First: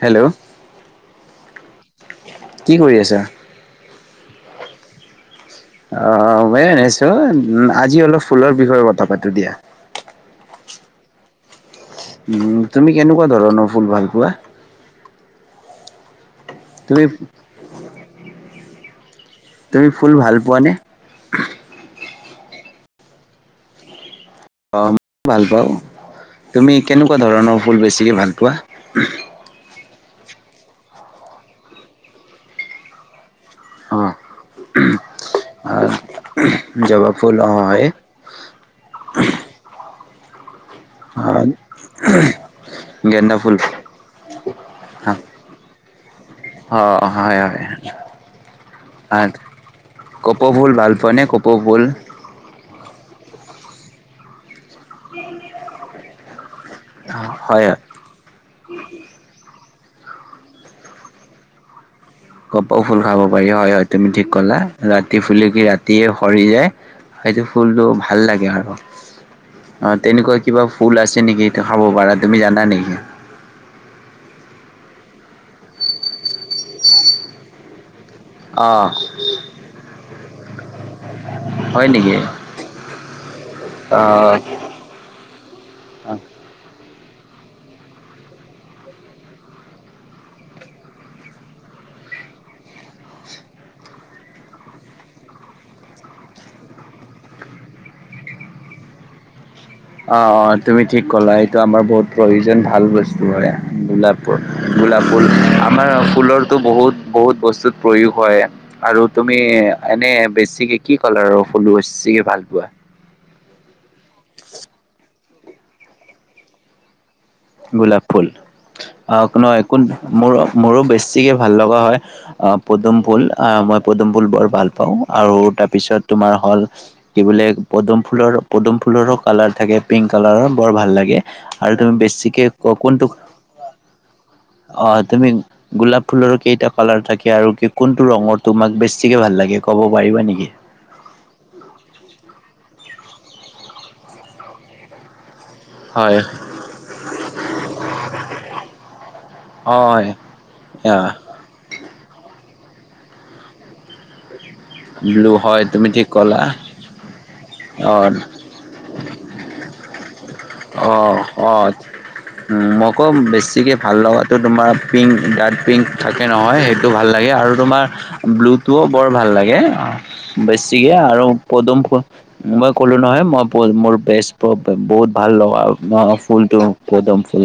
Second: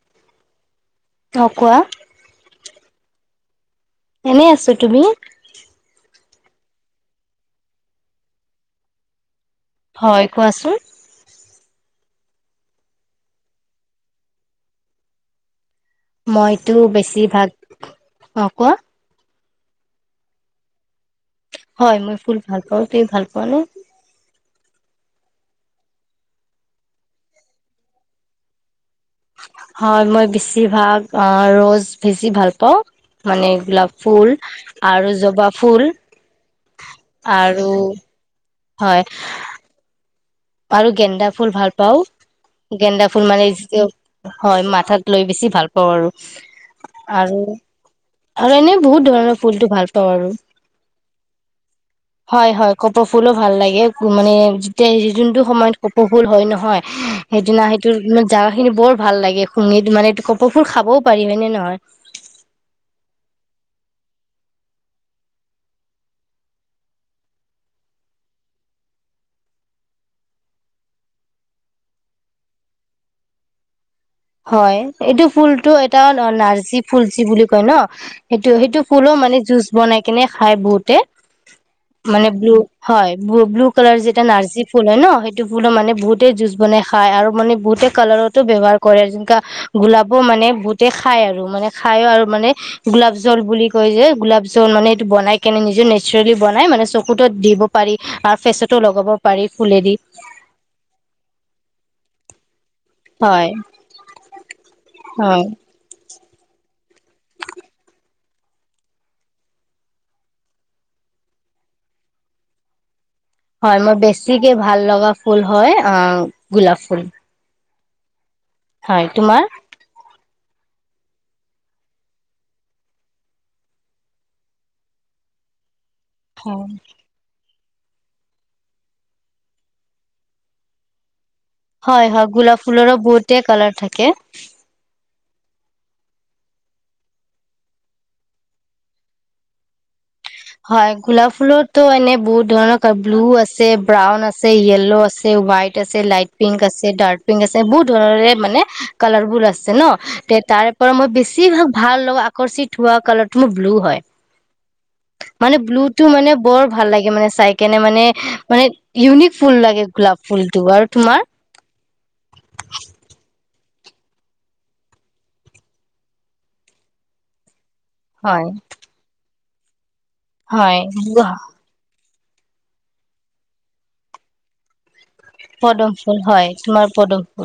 'Hello. অ কোৱা। কি কৰি আছা। এনেই আছো তুমি। অঁ অঁ। মই এনেই আছোঁ আজি অলপ ফুলৰ বিষয়ে কথা পাতো দিয়া। হয় কোৱাচোন। ওম তুমি কেনেকুৱা ধৰণৰ ফুল ভাল পোৱা? মইতো তুমি বেছি ভাগ অ কোৱা তুমি ফুল ভাল পোৱানে? হয় মই ফুল ভাল পাওঁ ।তুমি ভাল পোৱা নে? অঁ মই ভাল পাওঁ তুমি কেনেকুৱা ধৰণৰ ফুল বেছিকে ভাল পোৱা? হয় মই বেছিভাগ ৰৌজ বেছি ভাল পাওঁ । মানে গোলাপ অ' ফুল আৰু জবা ফুল জবা ফুল অ আৰু হয় হয় আৰু গেন্দা ফুল ভাল পাও গেন্দা ফুল মানে হয় মাথাত লৈ বেছি ভাল পাওঁ আৰু অ' আৰু হয় হয়। আৰু এনে বহুত ধৰণৰ ফুলটো ভাল পাওঁ আৰু কপৌ ফুল ভাল পোৱা নে কপৌ ফুল? হয় হয় কপৌ ফুলো ভাল লাগে মানে যেতিয়া যোনটো সময়ত কপৌ ফুল হয় নহ হয় সেইদিনা হয় সেইটো জাগা খিনি বৰ ভাল লাগে শুঙি মানে কপৌ ফুল‌ খাবও পাৰি হয় নে নহয়? কপৌ ফুল খাব পাৰি হয় হয় তুমি ঠিক কলা ৰাতি ফুলি কি ৰাতিয়ে সৰি যায় সেইটো ফুলটো ভাল লাগে আৰু অ তেনেকুৱা কিবা ফুল আছে নেকি সেটো খাব পাৰা তুমি জানা নেকি‌? হয় এইটো ফুলটো এটা ন নাৰ্জী ফুলচি বুলি কয় ন সেইটো অ সেইটো ফুলো মানে জুচ বনাই কেনে খাই বহুতে হয় নেকি অ মানে ব্লু হয় ব্লু কালাৰ যেটা নাৰ্জী ফুল হয় ন সেইটো ফুলো মানে বহুতেই জুজ বনাই খ খাই আৰু মানে বহুতে কালাৰটো ব্যৱহাৰ কৰে যেনেকা গোলাপো মানে বহুতে খাই আৰু মানে খাইও আৰু মানে গোলাপ জল বুলি কয় যে গোলাপ জল মানে এইটো বনাই কেনে নিজে নেচাৰেলি বনাই মানে চকুতত দিব পাৰি আৰু ফেচতো লগাব পাৰি । অ অ তুমি ঠিক ক'লা এইটো আমাৰ বহুত প্ৰ [unintelligible] যেন ভাল বস্তু হয় গোলাপ গোলাপ ফুল হয় আমাৰ ফুলৰ টো বহুত বহুত বস্তুত প্ৰয়োগ হয় আৰু তুমি এনে বেছিকে কি কালাৰৰ ফুল বেছিকে ভাল পোৱা? হয় মই বেছিকে ভাল লগা ফুল হয় আ গোলাপ ফুল গোলাপ ফুল হয় অ তোমাৰ নহয় মোৰো মোৰো বেছিকৈ ভাল লগা হয় অ পদুম ফুল অ মই পদুম ফুল বৰ ভাল পাওঁ আৰু তাৰপিছত তোমাৰ হল কি বোলে পদুম ফুলৰ পদুম ফুলৰো কালাৰ থাকে পিংক কালাৰৰ বৰ ভাল লাগে । আৰু তুমি হয় হয় বেছিক গোলাপ ফুলৰো বহুতেই কালাৰ থাকে অ তুমি গোলাপ ফুলৰো কেইটা কালাৰ থাকে আৰু কোনটো ৰঙৰ তোমাক বেছিকে ভাল লাগে ক'ব পাৰিবা নেকি? হয় গোলাপ ফুলতো এনে বহুত ধৰণৰ ব্লু আছে ব্ৰাউন আছে য়েল্ল' আছে হোৱাইট আছে হয় লাইট পিংক আছে ডাৰ্ক পিংক আছে বহুত ধৰণৰে মানে কালাৰফুল আছে ন হয় তে তাৰ পৰা মই বেছিভাগ ভাল ল আকৰ্ষিত থোৱা কালাৰটো মোৰ ব্লু হয়। ব্লু মানে হয় তুমি ব্লুতটো ঠিক মানে ক'লা বৰ ভাল লাগে মানে চাই কেনে অ মানে মানে ইউনিক ফুল লাগে গোলাপ ফুলটো আৰু অ তোমাৰ অ উ মোকো বেছি গতিকে ভাল লগাটো তোমাৰ পিংক ডাৰ্ট পিংক থাকে নহয় সেইটো ভাল লাগে আৰু তোমাৰ হয় ব্লুতটোও বৰ ভাল লাগে অঁ হয় বেছিকে আৰু পদুম ফুল মই কলো নহয় মই মোৰ বেছ বহুত ভাল লগা পদম ভঙা ফুল হয় ফুলটো তোমাৰ পদম ফুল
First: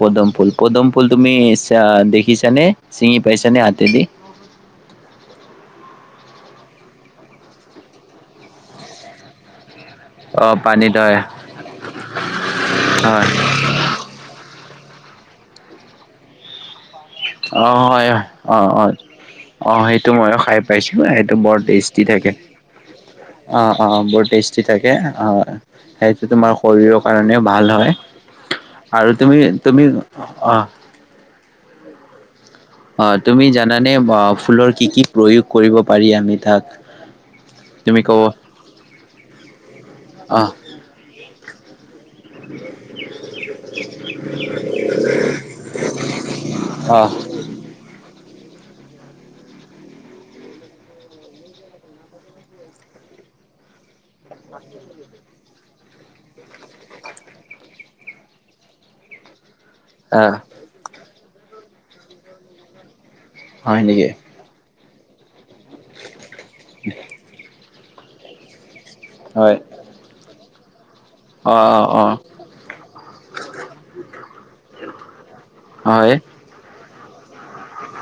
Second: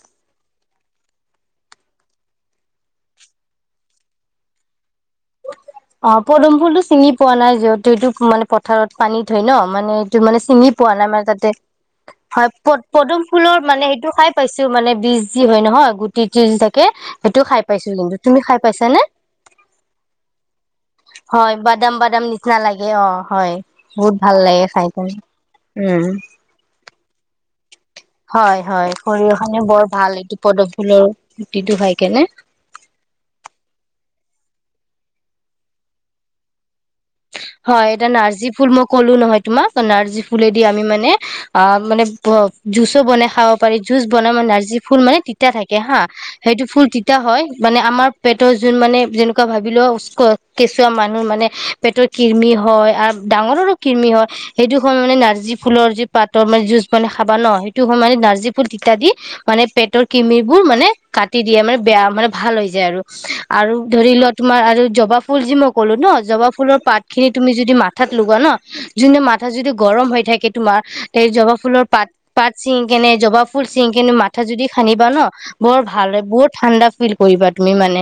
পদম ফুল পদম ফুল তুমি দেখিছানে চিঙি পাইছানে হাতেদি অ পদম ফুল টো ছিঙি পোৱা নাই যিহেতু মানে পথাৰত পানীত‌ হয় ন মানে সেইটো মানে অ', চিঙি পোৱা পানীত নাই হয় মাজতে হয় প পদুম হয় ফুলৰ মানে সেইটো খাই পাইছো টো মানে বিজ যি হয় নহয় গুটি তিল থাকে সেইটো খাই অ পাইছো হয় কিন্তু তুমি অ খাই অ পাইছানে? অ সেইটো ময়ো খাই পাইছো সেইটো হয় বৰ বাদাম তেজতি বাদাম থাকে নিচিনা লাগে অ হয় অ অ বহুত বৰ ভাল তেজতি লাগে খাই কেনে অ উম সেইটো ় [unintelligible] হয় হয় আৰু তুমি শৰীৰখনে তুমি বৰ ভাল এইটো অ'। পদম ফুলৰ গুতিটো হয় কেনে অ তুমি জানানে ফুলৰ কি কি প্ৰয়োগ কৰিব পাৰি আমি তাক হয় তুমি এটা ক'ব নাৰ্জী ফুল মই ক'লো নহয় তোমাক নাৰ্জী অ', ফুলেদি আমি মানে অ মানে জুচো বনাই খাব পাৰি জুচ বনাই মে নাৰ্জী ফুল মানে তিতা থাকে হা সেইটো ফুল অ', তিতা হয় মানে আমাৰ পেটৰ যোন মানে যেনেকুৱা ভাবি লও কেঁচুৱা মানুহ মানে পেটৰ কিৰমি হয় আৰু ডাঙৰৰো কিৰমি হয় সেইটো সময়ত মানে নাৰ্জী ফুলৰ যি পাতৰ মানে যুজ মানে খাবা ন সেইটো সময় মানে নাৰ্জী ফুল তিতা দি মানে পেটৰ অ', কিমিৰিবোৰ মানে কাটি দিয়ে মানে বেয়া মানে ভাল হৈ যায় আৰু আৰু হয় নেকি? ধৰি লোৱা তোমাৰ আৰু জবা ফুল যি মোক ক'লো ন জবা ফুলৰ পাত তুমি যদি মাথাত লগোৱা ন যোনতো মাথা হয় যদি গৰম হৈ থাকে। তোমাৰ এই জবা ফুলৰ অ', অ', পাত অ', পাত ছিঙ কেনে জৱা ফুল চিঙি কেনে মাথা যদি সানিবা ন বৰ ভাল হয় বৰ ঠাণ্ডা। ফিল কৰিবা তুমি মানে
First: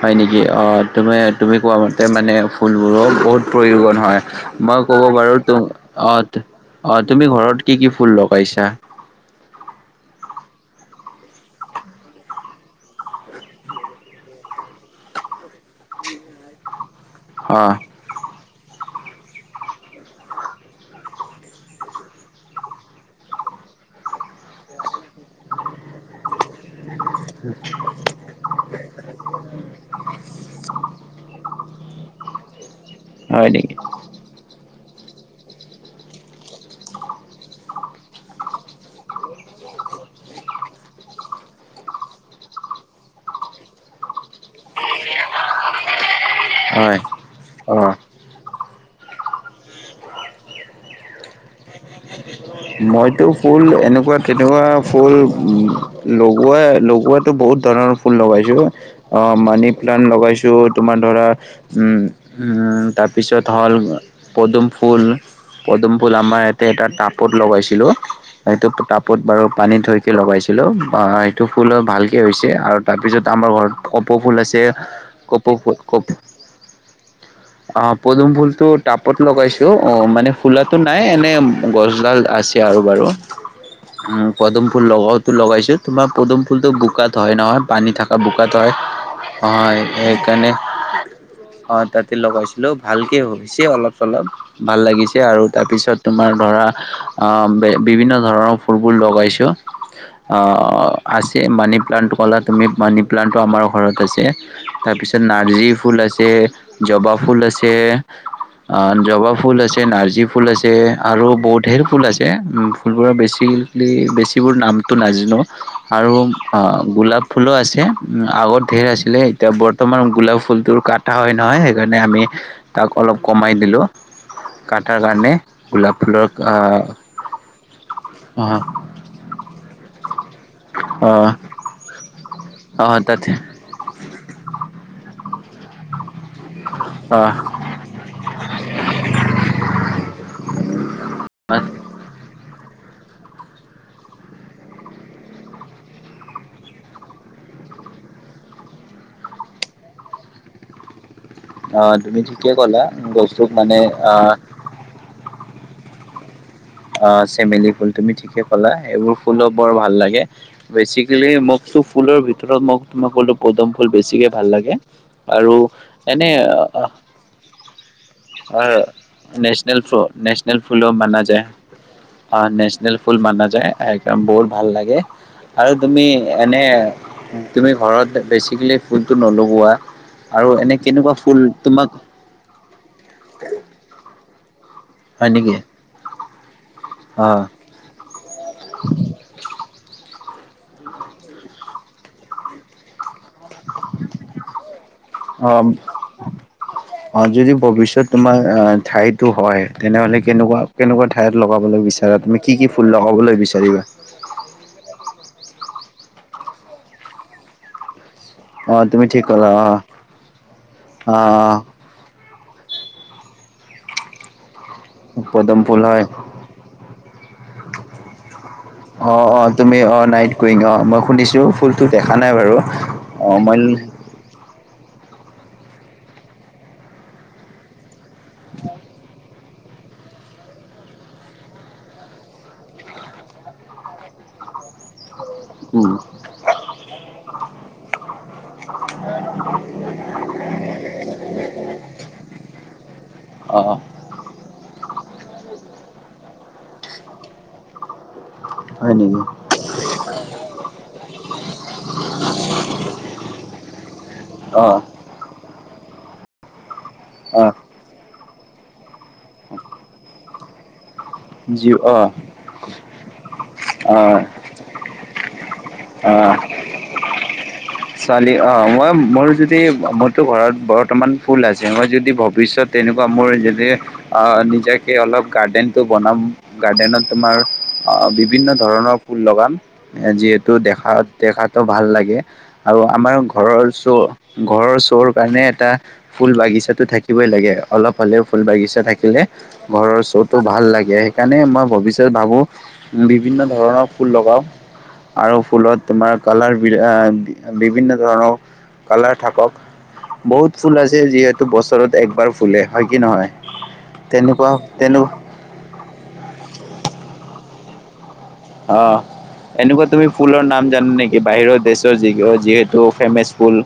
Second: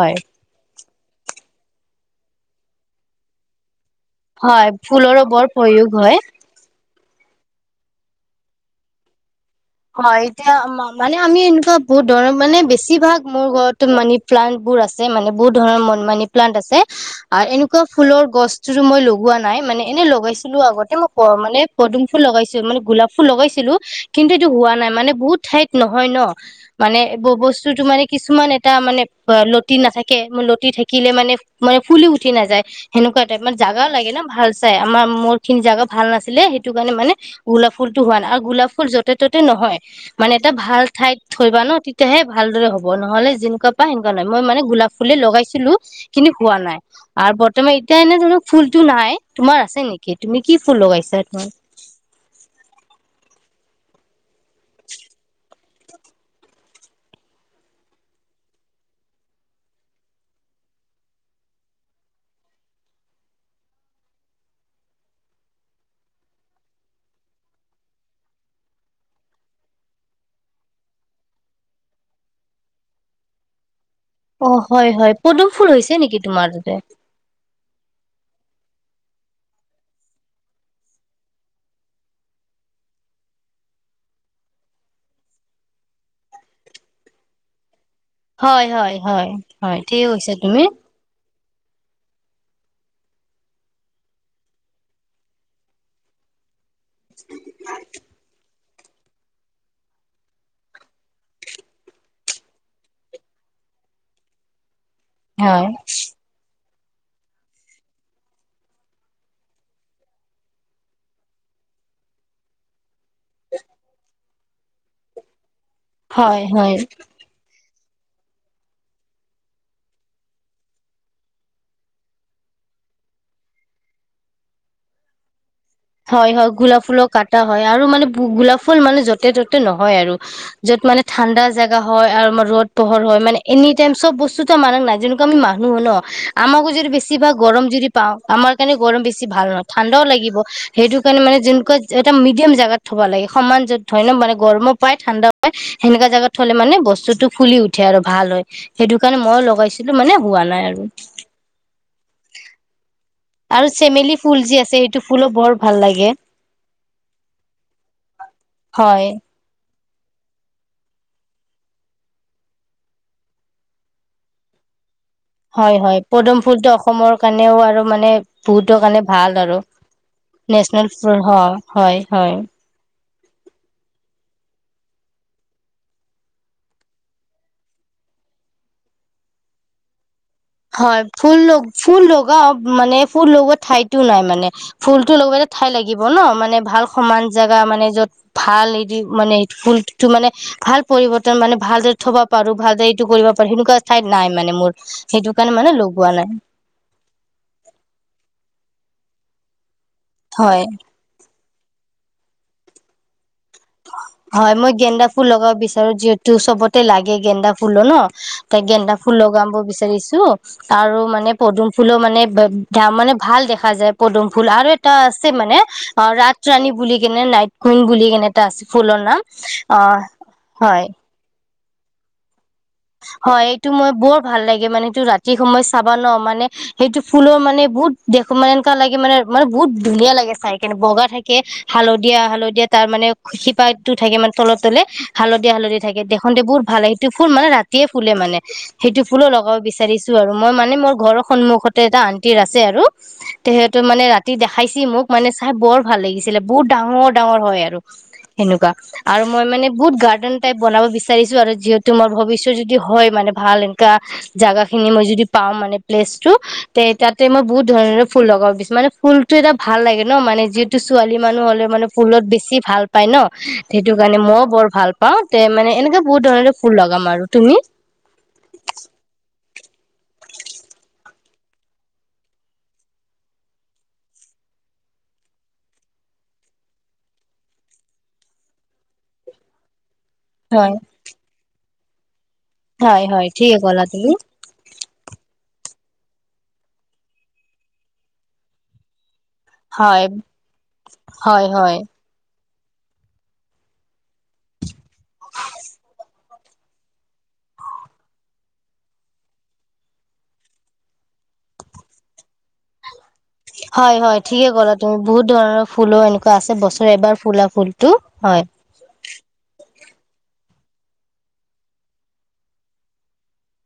হয় নেকি অ তুমি তুমি কোৱা মান তাৰ মানে ফুলবোৰৰ বহুত প্ৰয়োজন হয় মই ক'ব ফুলৰো পাৰো বৰ ত প্ৰয়োগ হয় অ অ, তুমি ঘৰত কি কি ফুল লগাইছা। হয়', এতিয়া মানে আমি এনেকুৱা বহুত ধৰণৰ মানে বেছি ভাগ মোৰ ঘৰত মানি -প্লানট বোৰ আছে, মানে বহুত ধৰণৰ মানি -প্লানট আছে। আৰু অ', এনেকুৱা ফুলৰ গছ, যিটো মই লগোৱা নাই মানে ।এনেই লগাইছিলো আগতে মই মানে পদুম- ফুল, লগাইছিলো মানে গোলাপ- ফুল লগাইছিলো কিন্তু হোৱা নাই মানে, বহুত ঠাইত নহয় ন', মানে বস্তুতটো মানে কিছুমান এটা মানে লতি নাথাকে, লতি থাকিলে মানে মানে ফুলি উঠি নাযায়, হেনেকোৱা তাইপ হয় মানে নেকি জাগাঁও লাগে ন', ভাল, আমাৰ মোৰ খিনি জাগা ভাল নাছিলে, সেইটো কাৰণে মানে গোলাপ ফুলটো হোৱা নাই, আৰু গোলাপ ফুল য, য'তে ত'তে নহয় মানে, এটা ভাল ঠাইত থৈ বা', ন', তেতিয়াহে ভালদৰে হ'ব নহলে যেনেকুৱা পাই সেনেকা নহয় মই মানে গোলাপ ফুলে লগাইছিলো কিনি পোৱা নাই হয় আৰু বৰ্তমান অ'। এতিয়া এনে ধৰক ফুল মোৰটো নাই, তোমাৰ আছে নেকি তুমি কি ফুল লগাইছা? মইতো ফুল, এনেকুৱা-তেনেকুৱা ফুল লগোৱাই লগোৱাতটো বহুত ধৰণৰ ফুল লগাইছোঁ মানি প্লানট লগাইছোঁ। তোমাৰ ধৰা তাৰপিছত হ'ল পদুম - ফুল', পদুম-ফুল আমাৰ ইয়াতে এটা টাপ টাপত লগাইছিলোঁ ।সেইটো টাপত বাৰু পানীত থৈকে লগাইছিলোঁ বা সেইটো ফুল ভালকে হৈছে, আৰু তাৰপিছত আমাৰ ঘৰত কপৌ ফুল অ', আছে -হয় -হয় পদুম কপৌ ফুল হৈছে কপ নেকি তোমাৰ তাতে? অ পদুম ফুল টো টাপত লগাইছো অ', মানে ফুলাটো নাই এনে গছ দুডাল আছে আৰু- বাৰু পদুম ফুল লগোৱাত লগাইছো, তোমাৰ পদুম-ফুল টো বোকাত হয়- নহয় পানী থাক হয়-হয়- হয়-হয় ঠিকেই কৈছা সেইকাৰণে তুমি, অ', তাতে লগাইছিলো ভালকে হৈছে অলপ- চলপ ভাল লাগিছে আৰু তাৰপিছত তোমাৰ ধৰা অ', বিভিন্ন ধৰণৰ ফুলবোৰ লগাইছো আহ', আছে মানি-প্লানট কলা তুমি ', মানি- প্লানটো আমাৰ ঘৰত আছে। তাৰপিছত নাৰ্জী হয় ফুল আছে, । জবা ফুল আছে, অ', জবা ফুল আছে, নাৰ্জী ফুল আছে, আৰু বহুত ঢেৰ ফুল আছে, ফুলবোৰৰ বেছি বেছিবোৰ নামটো নাজনো। আৰু হয় হয় অ', গোলাপ-ফুলো আছে। আগত ঢেৰ আছিলে এতিয়া বৰ্তমান গোলাপ ফুলটোৰ কাটা হয়- নহয়, সেইকাৰণে আমি তাক অলপ কমাই দিলোঁ কাটাৰ কাৰণে। গুলাপ হয় ফুলত, হয় গোলাপ ফুলক কাটা হয় আৰু মানে গোলাপ ফুল মানে য'তে- ত'তে নহয় আৰু। [unintelligible] য'ত মানে অহ ঠাণ্ডা জোগা হয় আৰু আমাৰ ৰ'দ অহ পোহৰ হয় তাত মানে, এনি টাইম চব বস্তুতো মানক নাই', যেনেকুৱা আমি মানুহ ন', আমাকো যদি বেছিভাগ অহ গৰম যদি পাওঁ আমাৰ কাৰণে গৰম বেছি ভাল নহয়, ঠাণ্ডাও লাগিব সেইটো কাৰণে, মানে যেনেকুৱা এটা মিডিয়াম জাগাত, থ'ব লাগে সমান য'ত হয় ন ', মানে গৰমো পায়, ঠাণ্ডা পায়, সেনেকা জাগাত থলে মানে বস্তুটো ফুলি উঠে আৰু ভাল হয় ।সেইটো কাৰণে মইও লগাইছিলো মানে হোৱা নাই আৰু অ', তুমি ঠিকে কলা, গছটোক আৰু মানে চেমেলি আহ ফুল যে আছে, সেইটো ফুলো বৰ, ভাল লাগে। অ', চেমেলি ফুল তুমি ঠিকে ক'লা হয় এইবোৰ ফুলো বৰ, ভাল লাগে বেচিকেলি মোকতো ফুলৰ ভিতৰত মোক তোমাক ক'লো পদুম ফুল বেছিকে ভাল লাগে আৰু হয় হয় এনে পদুম ফুলটো অসমৰ কাৰণেও আৰু মানে বহুতৰ কাৰণে ভাল আৰু নেচনেল ফ ফুলো নেচনেল মানা ফুল যায়। অ অ নেচনল ফুল মানা যায় একদম বহুত ভাল লাগে আৰু তুমি এনে তুমি ঘৰত বেছিকেলি ফুলটো নলগোৱা আৰু এনে হয় কেনেকুৱা ফুল তোমাক ফুল লগাও মানে ফুল লগোৱা ঠাইতো নাই মানে ফুলটো হয় লগালে নেকি ঠাই লাগিব ন মানে ভাল সমান অ', জাগা মানে য'ত ভাল হেৰি মানে ফুলটো মানে ভাল পৰিৱৰ্তন মানে ভালদৰে থব পাৰো ভালদৰে এইটো কৰিব পাৰো সেনেকুৱা ঠাইত নাই মানে মোৰ সেইটো অ কাৰণে মানে লগোৱা নাই অ যদি ভৱিষ্যৎ তোমাৰ আহ ঠাইটো হয় তেনেহ'লে হয় কেনেকুৱা কেনেকুৱা ঠাইত লগাবলৈ বিচাৰ তুমি কি কি ফুল লগাবলৈ বিচাৰা হয় মই গেন্দা ফুল লগাব বিচাৰো যিহেতু তো চবতে লাগে গেন্দা ফুলো ন তাক অ গেন্দা তুমি ফুল ঠিক ক'লা লগাব অ বিচাৰিছো আৰু মানে পদুম অ ফুলো মানে দাম মানে ভাল দেখা যায় পদুম ফুল আৰু এটা আছে মানে পদম ফুল হয় অ ৰাত ৰাণী বুলি কেনে নাইট কুইন বুলি কেনে এটা আছে ফুলৰ অ নাম অ তুমি অ নাইট কুইণ অ হয় মই শুনিছো ফুল দেখা নাই বাৰু হয় এইটো মই বৰ ভাল লাগে মানে টো ৰাতি সময়ত চাবা ন মানে সেইটো ফুলো মানে বহুত দেখো মানে এনকা লাগে মানে মুক বহুত ধুনীয়া লাগে চাইকেনে বগা থাকে হালধীয়া হালধীয়া তাৰ মানে শিপাটো থাকে মানে তলে তলে হালধীয়া হালধীয়া উম থাকে দেখোনতে বহুত ভাল লাগে সেইটো ফুল মানে ৰাতি তিয়ে ফুলে মানে সেইটো ফুলো লগাব বিচাৰিছো আৰু মই মানে মোৰ ঘৰৰ সন্মুখতে এটা আণ্টিৰ আছে আৰু অ তেহেতু মানে ৰাতি দেখাইছি মোক মানে চাই বৰ ভাল লাগিছিলে বহুত ডাঙৰ ডাঙৰ হয় আৰু। সেনেকুৱা হয় নেকি আৰু মই মানে বহুত গাৰ্ডেন টাইপ বনাব বিচাৰিছো আৰু যিহেতু মই ভৱিষ্যত? হয় মানে ভাল এনকা। জাগা অ খিনি মই যদি পাওঁ মানে? প্লেছ টু, তে', তাতে মই অ বহুত ধৰণৰ, ফুল লগাব দিছ, মানে ফুলটো এটা ভাল লাগে ন', মানে যিহেত? ছোৱালী মানুহ হ'লে যি মানে অ ফুলত বেছি ভাল পায় ন', সেইটো অ কাৰণে মইও বৰ ভাল পাওঁ তে', মানে। এনেকে বহুত অ ধৰণৰে ফুল লগাম আৰু, তুমি ছোৱালী, অ', মই মোৰ য, যে মোৰতো ঘৰত বৰ্তমান ফুল আছে, মই', যদি ভৱিষ্যত তেনেকুৱা মোৰ যদি নিজাকে অলপ গাৰ্ডেনটো বনাম, গাৰ্ডেনত তোমাৰ বিভিন্ন ধৰণৰ ফুল লগাম টো হয় দেখাত-দেখাত। ত', ভাল লাগে। আৰু হয় আমাৰ হয় ঠিকে ঘৰৰ ক'লা শ্বো', তুমি ঘৰৰ শ্বৰ কাৰণে এটা, ফুল বাগিছাতো থাকিবই লাগে। অলপ হলেও ফুল বাগিছা থাকিলে ঘৰৰ হয় শ'টো ভাল লাগে সেইকাৰণে হয় মই হয় ভৱিষ্যত ভাবো, বিভিন্ন ধৰণৰ ফুল লগাও, আৰু ফুলত তোমাৰ কালাৰ বি বিভিন্ন ধৰণৰ কালাৰ থাকক, বহুত ফুল আছে যিহেতু বছৰত একবাৰ ফুলে হয় কি নহয়? হয়', - হয় ', ঠিকে তেনেকুৱা ক'লা তুমি তেনে বহুত ধৰণৰ ফুলো এনেকুৱা আছে বছৰে এবাৰ ফুলা। ফুলটো, হয় অ', এনেকুৱা। তুমি ফুলৰ নাম জানা নেকি? বাহিৰৰ দেশৰ? যি', যিহেতু ফেমাচ ফুল,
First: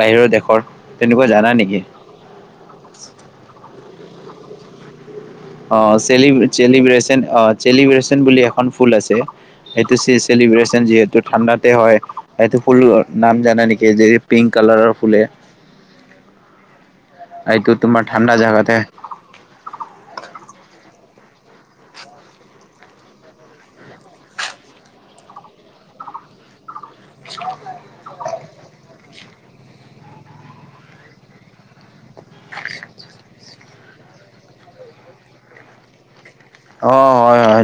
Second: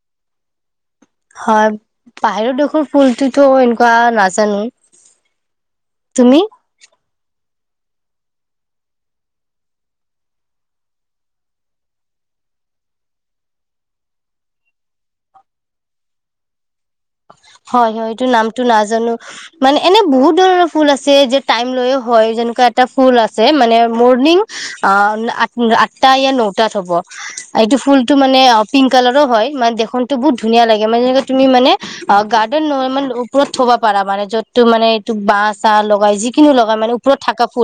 বাহিৰৰ দেশৰ? তেনেকুৱা জানা হয়', নেকি বাহিৰৰ দেশৰ ফুলটোতো এনেকুৱা নাচ, জানো, অ', চেলিম চেলিব্ৰেচন? চেলিব্ৰেচন বুলি এখন ফুল আছে, এইটো চেলিব্ৰচন যিহেতু ঠাণ্ডাতে হয়', এইটো ফুল নাম জানা নেকি? যে ', পিংক কালাৰৰ ফুলে। এইটো তোমাৰ হয়-হয় এইটো ঠাণ্ডা নামতটো জাগাত হে নাজানো মানে এনে বহুত ধৰণৰ ফুল আছে যে', টাইম লৈযও হয় যেনেকুৱা এটা ফুল আছে, মানে মৰ্ণিং অ', আঠটা ইয়া নটাত হ'ব। এইটো ফুলটো মানে অ', পিংক কালাৰো হয়, মানে দেখোতে বহুত ধুনীয়া লাগে, মানে যেনেকে তুমি মানে অ', গাৰ্ডেন নহয় মানে ওপৰত থবা পাৰা মানে য'ত তো', মানে এইটো বাহ-চাহ লগাই যি অ', -হয়-হয়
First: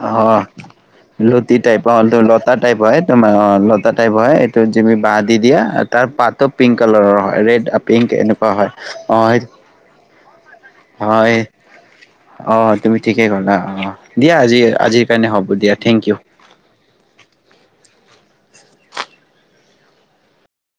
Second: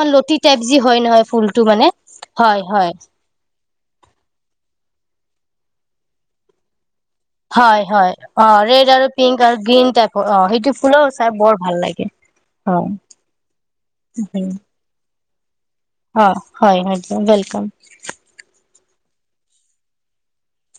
মানে লতি টাইপ যি হয় নহয় লুতি ফুলটো টাইপ মানে অ', - লতা টাইপ হয় ', তোমাৰ অ', -লতা টাইপ হয় এইটো যি', -ব দি', -দিয়া তাৰ পাতো -পিংক। কালাৰৰ হয় ৰেড-পিংক এনেকুৱা হয়', ৰেড আৰু - পিংক অ', আৰু গ্ৰীণ টাইপৰ অ', -অ' সে অ', -অ', হয়। তুমি ঠিকেই কলা। অ', দিয়া আজি- -আজি সেইকাৰণে হ'ব দিয়া। থেংক ইউ অ' হয়। [unintelligible] ৱেলকাম।